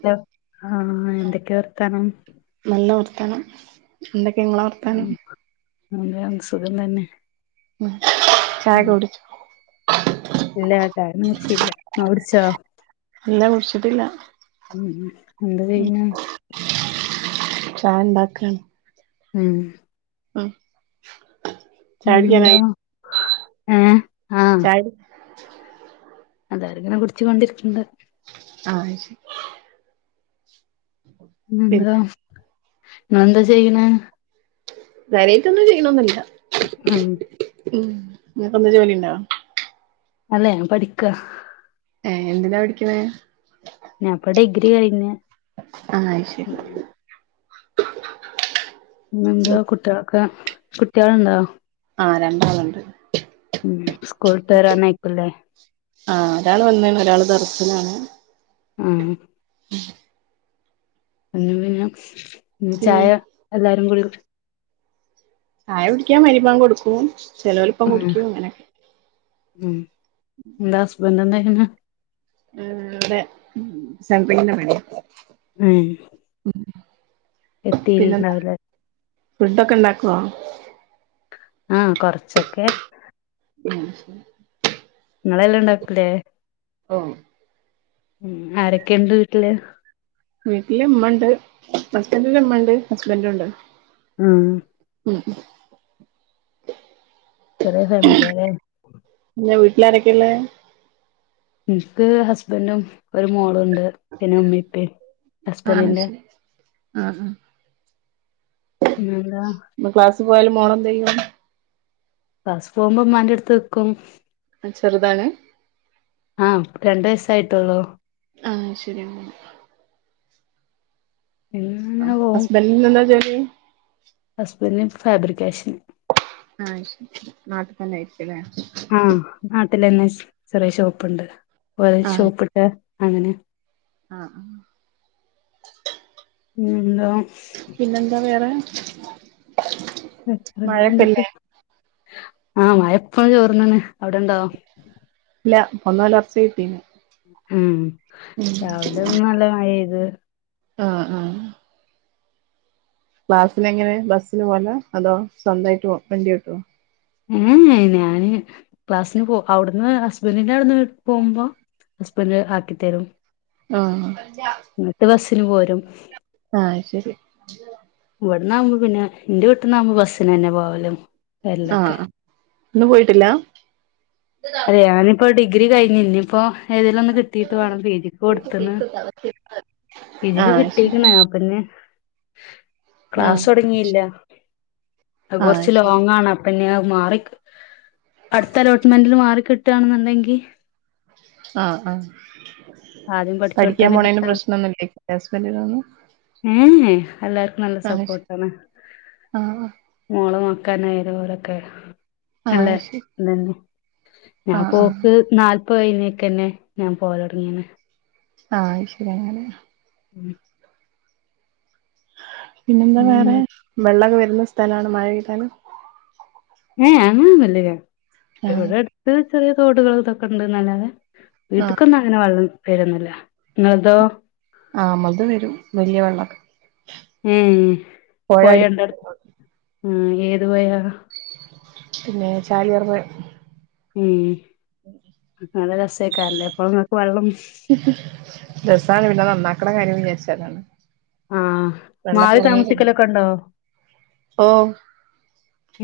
Hello ആ എന്തൊക്കെ വർത്താനം ത്ത എന്തൊക്കെ ഇങ്ങളെ വർത്താനം ഉം [inaudible] സുഖം തന്നെ ഉം ചായ ഉം കുടിച്ചു ഇല്ല ചായൊന്നും കുടിചീല ഇങ്ങള് കുടിച്ചോ ഇല്ല കുടിച്ചിട്ടില്ല ഉം എന്താ ഉം ചെയ്യണ് ചായണ്ടാക്കാണ് ഉം ഉം ചായ പിന്നെന്താ എ ചായടി അതാര ഇങ്ങനെ കുടിച്ചു കൊണ്ടിരിക്ക്ക്‌ണദ് അ അത് ശരി പിന്നെ പിന്നെന്താ ങ്ങളന്താ ചെയ്യണെ കാര്യായിട്ടൊന്നും ചെയ്യണൊന്നില്ല ഉം ഉം ഇങ്ങക്കെന്താ ജോലി ഇ ണ്ടോ അല്ല ഞാൻ പഠിക്ക ഏ എന്തിനാ പഠിക്കിണെ ഞാപ്പ ഡിഗ്രി കയിഞ് ആ അയ് ശരി പിന്നെ എന്താ കുട്ടിളോക്കെ കുട്ടിആൾണ്ടോ അ രണ്ടാള്ണ്ട് ഉം സ്കൂൾ വിട്ട് വരാനായിക്കുല്ലേ അ ഒരാള് വന്നിണ് ഒരാള് ദർസിലാണ് ഉം [unintelligible] പിന്നും പിന്നെ ഉം പിന്നെ ചായ എല്ലാരും കൂടി ചായടിക്കാൻ മഅ രി ബാങ്ഗ് കൊടുക്കും ചെലോലിപ്പം ഉം കുടിക്കും അങ്ങനൊക്കെ ഉം എന്ത ഹസ്ബന്റെ ന്താ ചിയ്യണേ ആ അതെ സെൻട്രിങ്ങി ന്റെ പണി ഉം എത്തിയിൽ ണ്ടാവൂലലേ ഫുഡ്ഡോക്കെ ഇണ്ടാക്കോ അ കൊറച്ചൊക്കെ ഉം ങ്ങളെല്ലാ ഇണ്ടാക്കൂലെ ഓഹ് ഉം ആരൊക്കെണ്ട് വീട്ടില് വീട്ടില ഇമ്മണ്ട് ഹസ്ബന്റി ന്റെ ഇമ്മണ്ട് ഹസ്ബന്റുണ്ട് ആ കുറേ ഫാമലിലെ ട്ടിലാരൊക്കെള്ളെ ഇനിക്ക് ഹസ്ബറ്റും ഒരു മോളുണ്ട് ണ്ട് പിന്നെ ഉമ്മി ഇപ്പി ഹസ്ബറ്റിന്റെ ആ ആ പിന്നെന്താ പോയാൽ മോൾ എന്തെയ്യും ബസ് പോകുമ്പോ ഉമ്മന്റെടുത്ത് നിക്കും ചെറുതാണ് ആ രണ്ട് വയസായിട്ടേള്ളൂ ആ ശരിയ പിന്നെ അങ്ങനെ പോവും ഹസ്ബൻറ്റിന് എന്താ ജോലി ഹസ്ബൻഡ് ഫാബ്രിക്കേഷൻ ആ നാട്ട തന്നെ [unintelligible] ആയിരിക്കില്ലേ ആ നാട്ടിലന്നെ ചെറിയ ഷോപ്പുണ്ട് ഷോപ്പിട്ട് [unintelligible] അങ്ങനെ ആ ആ എന്ത പിന്നെന്താ വേറെ അന്തൊക്കെ മഴയൊക്കെല്ലേ ആ മഴ ഇപ്പം ചോർന്ന്ണ് അവിടെണ്ടോ ഇല്ല ഇപ്പൊന്നലർച്ച കട്ടീണ് ഉം രാവിലെ ഒന്ന് നല്ല മഴയ്‌ത് ആ ആ ക്ലാസിന് എങ്ങനെ ബസിന് പോവലാ അതോ സ്വന്തായിട്ട് വണ്ടി ഓട്ടോ ഏ ഞാന് ക്ലാസ്സിന് പോ അവിടുന്ന് ഹസ്ബറ്റിന്റെ അവിടുന്ന് പോകുമ്പോ ഹസ്ബൻഡ് ആക്കിത്തരും ആ [unintelligible] പോരും ആ ശെരി ഇവിട്ന്നാവുമ്പോ പിന്നെ ന്റെ വീട്ട്ന്നാവകുമ്പോ ബസ്സിനെ ന്നെ പോവലും വരലൊക്കെ ആഹ് ഇന്ന് പോയിട്ടില്ല അല്ല ഞാനിപ്പോ ഡിഗ്രി കഴിഞ്ഞു ഇനിയിപ്പോ ഏതേലും ഒന്ന് കിട്ടീട്ട് വേണം പിജിക്ക് കൊടുത്ത്ണ് ഇതില് [unintelligible] ആഹ് ശരി കിട്ടിക്ക്ണ് അപ്പഞ്ഞ് ആഹ് ക്ലാസ്സ് തോടങ്ങിയില്ല അഹ് ആഹ് കൊറച്ച് ശരി ലോങ്ങാണ് പിന്നെ മാറി അടുത്ത അലോട്ട്മെന്റല് മാറികിട്ടണ്ന്നങ്കി ആ ആ ആദ്യം പഠിക്കാൻ പഠിച്ചോടത്തന്നെ പോണേന് കിട്ടാ പ്രശ്നൊന്നുല്ലേ ഹസ്ബന്റിനൊന്നും ഏ എല്ലാർക്കും നല്ല ശരി സപ്പോർട്ടാണ് ആഹ് മോള [inaudible] ഓരൊക്കെ ആഹ് ശരി നല്ലഇതെനെ ആഹ് ആഹ് ഞാൻപോക്ക് നാല്പ്ത്കഴിഞ്ഞേക്കെന്നെ ഞാൻ പോലൊടങ്ങിക്ണ് ആ ശരിയണ [inaudible] പിന്നെന്താ വേറെ വെള്ളക്കെ വരുന്ന സ്ഥലണേ മഴപെയ്യ്താലും ഏ അങ്ങനെന്നുല്ല ആഹ് ഇവിടെ അടുത്ത് ചെറിയ തോടുകളും ഇതൊക്കെണ്ട്ല്ലാതെ ആഹ് വീട്ടിക്കൊന്നും അങ്ങനെ വെള്ളം വരുന്നുല്ല ഇങ്ങളതോ ആ മ്മള്ത് വരും വലിയ വെള്ളമൊക്കെ ഉം പോയണ്ടോ അടു ത് ഏത് പോയാ പിന്നെ ചാലിയാർ പൊഴ ഉം അള രസേക്കാരല്ലേ എപ്പഴ നിങ്ങക്ക് വെള്ളം രസാണ് പിന്നെ നന്നാക്കണ കാര്യം വിചാരിച്ചാലാണ് ആഹ് മാറി വെള്ളംങ്ങ താമസിക്കലൊക്കെ ഉണ്ടോ [inaudible] ഓ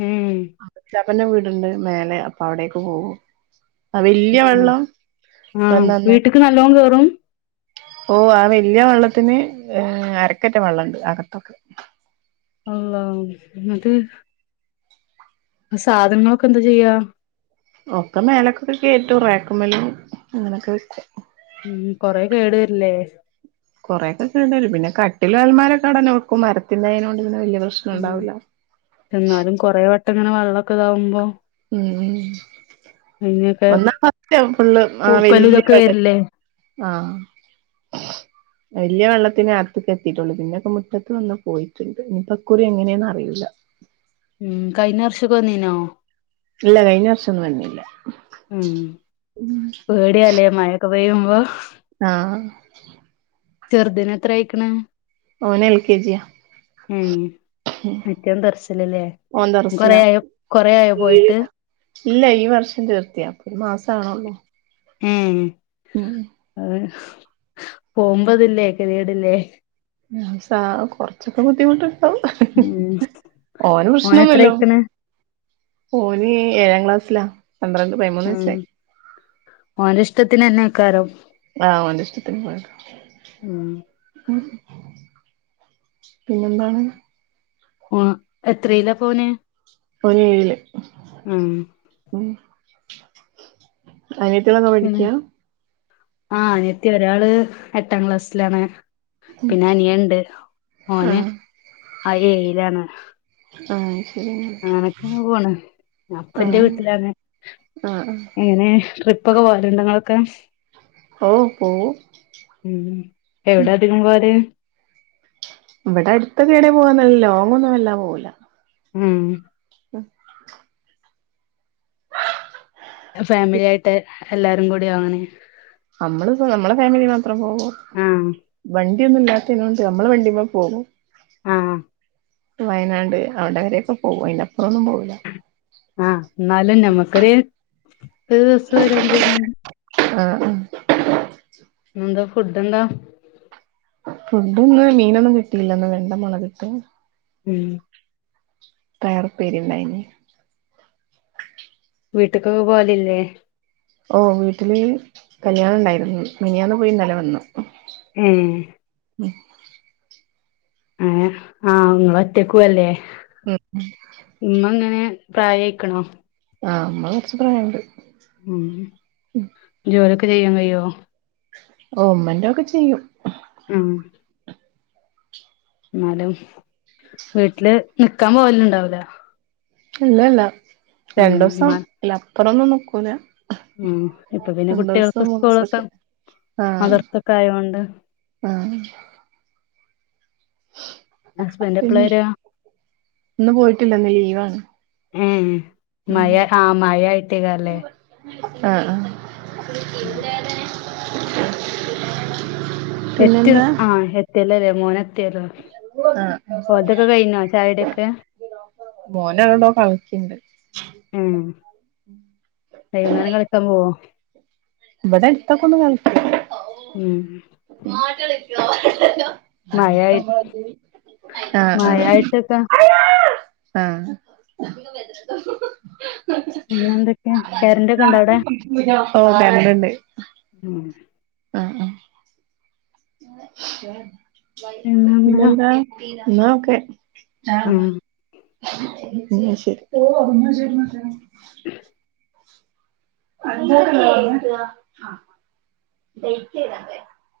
ഏഹ് ചാപ്പന്റെ വീടുണ്ട് മേലെ അപ്പൊ അവിടേക്ക് പോകും ആ വല്യ ഏഹ് വെള്ളം ആഹ് അപ്പൊന്നാന്നായി വീട്ട്ക്ക് നല്ലോം കേറും ഓ ആ വലിയ വെള്ളത്തിന് ഏർ അരക്കെറ്റ വെള്ളംണ്ട് അകത്തൊക്കെ അള്ള അത് സാധനങ്ങളൊക്കെ എന്താ ചെയ്യാ ഒക്കെ മേലക്കൊക്കെ കേറ്റു റാക്ക്മലും അങ്ങനെയൊക്കെ വെക്കും ഉം കൊറെ കേട് വരില്ലേ കുറെക്കെ കേടുവരും പിന്നെ കട്ടില് അൽമാരൊക്കെ അവിട്ടന്നെ വെക്കും മരത്തിന്റൊയ്ന കൊണ്ട് പിന്നെ വല്യ പ്രശ്നം ആ ഉണ്ടാവൂല്ല എന്നാലും കൊറെ വട്ടം ഇങ്ങനെ വെള്ളോക്കെ ഇതാവുമ്പോ ഉം അതിനൊക്കെ ഒന്നാ പത്തേ ഫുള്ള് ആ പൂപ്പലും വല്യ ഇതൊക്കെ അതെ അതെ വരില്ലേ ആ വലിയ വെള്ളത്തിന അകത്തെക്ക് എത്തിട്ടുള്ളു പിന്നൊക്കെ മുറ്റത്ത് വന്ന് പോയിട്ടുണ്ട് ഇനിപ്പൊക്കുറി എങ്ങനെയാന്ന് അറിയില്ല ഉം കഴിഞ്ഞ വർഷക്കെ വന്നിനോ ഇല്ല കഴിഞ്ഞ വർഷം ഒന്നും വന്നില്ല ഉം പേടിയല്ലേ മഴൊക്കെ പെയ്യുമ്പോ ആഹ് ചെറുതിന് എത്ര ആയിക്കണ് ഓന് എൽ കെ ജിയാ ഉം മറ്റവും തെറച്ചിലല്ലേ ഓൻ ദർസിലാ കൊറെയായൊ കൊറെ ആയോ പോയിട്ട് ഇല്ല ഈ വർഷം ചീർത്തിയാ അപ്പൊ ഒരു മാസാവണൊള്ളു ഉം അതെ പോമ്പതില്ലേ കെതികേടില്ലേ സ കൊറച്ചൊക്കെ ബുദ്ധിമുട്ട് ഉം ഓന് എത്ര പ്രശ്നൊന്നുല്ലോ ആയിക്കണ് ഓന് ഏഴാം ക്ലാസ്സില പന്ത്രണ്ട് പതിമൂന്ന് വയസ്സായി ഓന് ഇഷ്ടത്തിന്ന്ന്നെ കാരോം ആ ഓന്റിഷ്ടത്തിന് നടക്കാ ഉം ഉം പിന്നെന്താണ് ആ എത്രയ്ലാ പ്പോന് പ്പ അവന് ഏഴില് ഉം അയ്നായ്ട്ടൊള്ളതാ പഠിക്ക പിന്നെ ആ അനിയത്തി ഒരാള് എട്ടാം ക്ലാസ്സിലാണ് പിന്നെ അനിയനുണ്ട് ഓന് ആഹ് ആ ഏയിലാണ് ആ ആനക്കങ്ങ് പോണ് അപ്പന്റെ ആഹ് വീട്ടിലാണ് ആഹ് ആഹ് എങ്ങനെ ട്രിപ് ഇപ്പൊക്കെ പോലുണ്ടങ്ങളൊക്കെ ഓഹ് പോവും ഉം എവിടെ അധികം പോര് ഇവിടെ അടുത്തൊ കേടെ പോകനല്ല ലോങ്ങൊന്നും വല്ല പോകില്ല ഉം [unintelligible] ഫാമിലി ആയിട്ട് എല്ലാരും കൂടിയൊ അങ്ങനെ നമ്മള് നമ്മളെ ഫാമിലി മാത്രം പോവ ആഹ് വണ് ട്ടിയും ഒന്നില്ലാത്തെനോണ്ട് നമ്മെള വണ്ടിമേ പോകും ആ വയനാട് അവിടെവരെക്കെ പോകും അയ്ന ആ എന്നാലും ഞമക്കറെ ഒരു ദിവസം ഒരു അഞ്ച് മ ആഹ് ആഹ് ന്താ ഫുഡ്‌ എന്താ? ഫുഡ് ഒന്ന് മീനൊന്നും കിട്ടിയില്ലന്ന്. വെണ്ട മുളകിട്ട ഉം പയർ പ്പേരിണ്ടായിന്. വീട്ട്ക്കൊക്കെ പോവലില്ലേ? ഓ, വീട്ടില് കല്യാണണ്ടായിരുന്നു, മിനിയാന്ന്, പോയി, ഇന്നെലവന്നു. ഏഹ [inaudible] ഏ ആ, ങ്ങള്റ്റക്കും അല്ലേ. ഉം, പ്രായായിക്കണോ? ആ, അമ്മളെകൊറച്ച് പ്രായണ്ട്. ഉം, ജോലിയൊക്കെചെയ്യാൻ, കയോ ഓ, ഉമ്മന്റെഒകൊചെയ്യും. ആഹ. ന്നാലും വീട്ടില് നിക്കാൻ, പോവലുണ്ടാവല ഇല്ല, ല്ല, ഉമ്മാ രണ്ടൂസംല്ലപ്പറൊന്നും. നിക്കൂല. ഉം, ഇപ്പൊ പിന്നെ കുട്ടിൾക്ക് രണ്ടൂസം സ്കൂളൊക്കെ മൂന്നൂസൊക്കെ ആഹ് മദ്രസ ക്കൊയൊണ്ട്. ആഹ് എപ്പളാ പിന്നെ, വരാ ന്ന്പോയിട്ടില്ലന്ന് ലീവാണ്. എ ഉം മഴആആയിട്ടേയ്ക്കാരം. ല്ലേ ആആ എററൽ ആ എറ്റല്ലല്ലേ, മോന ആഹ് ഓല്തൊക്കെ കയ്ഞ്ഞോ ചായകുടിക്കെ മോനണ്ടോ കളക്കിണ്ട്. ആം, [inaudible] കൈകുന്നേരംകളിക്കാൻ പോവോ? ഇവെടെട്തൊക്കെ ഒന്ന് കളി ഉം [unintelligible] ആ, ആ മഴയായി മഴയായിട്ടൊക്കെ പിന്നെ എന്തൊക്കെ കരന്റൊക്കെ ഉണ്ടോ അവിടെ [unintelligible] ആഹ ഓ, കരണ്ട്ണ്ട്. ഉം ആഹ് ആഹ് പിന്നെന്താ എന്നാ ഒക്കെ. ആ, ഉം ശരി [unintelligible] [inaudible] [unintelligible]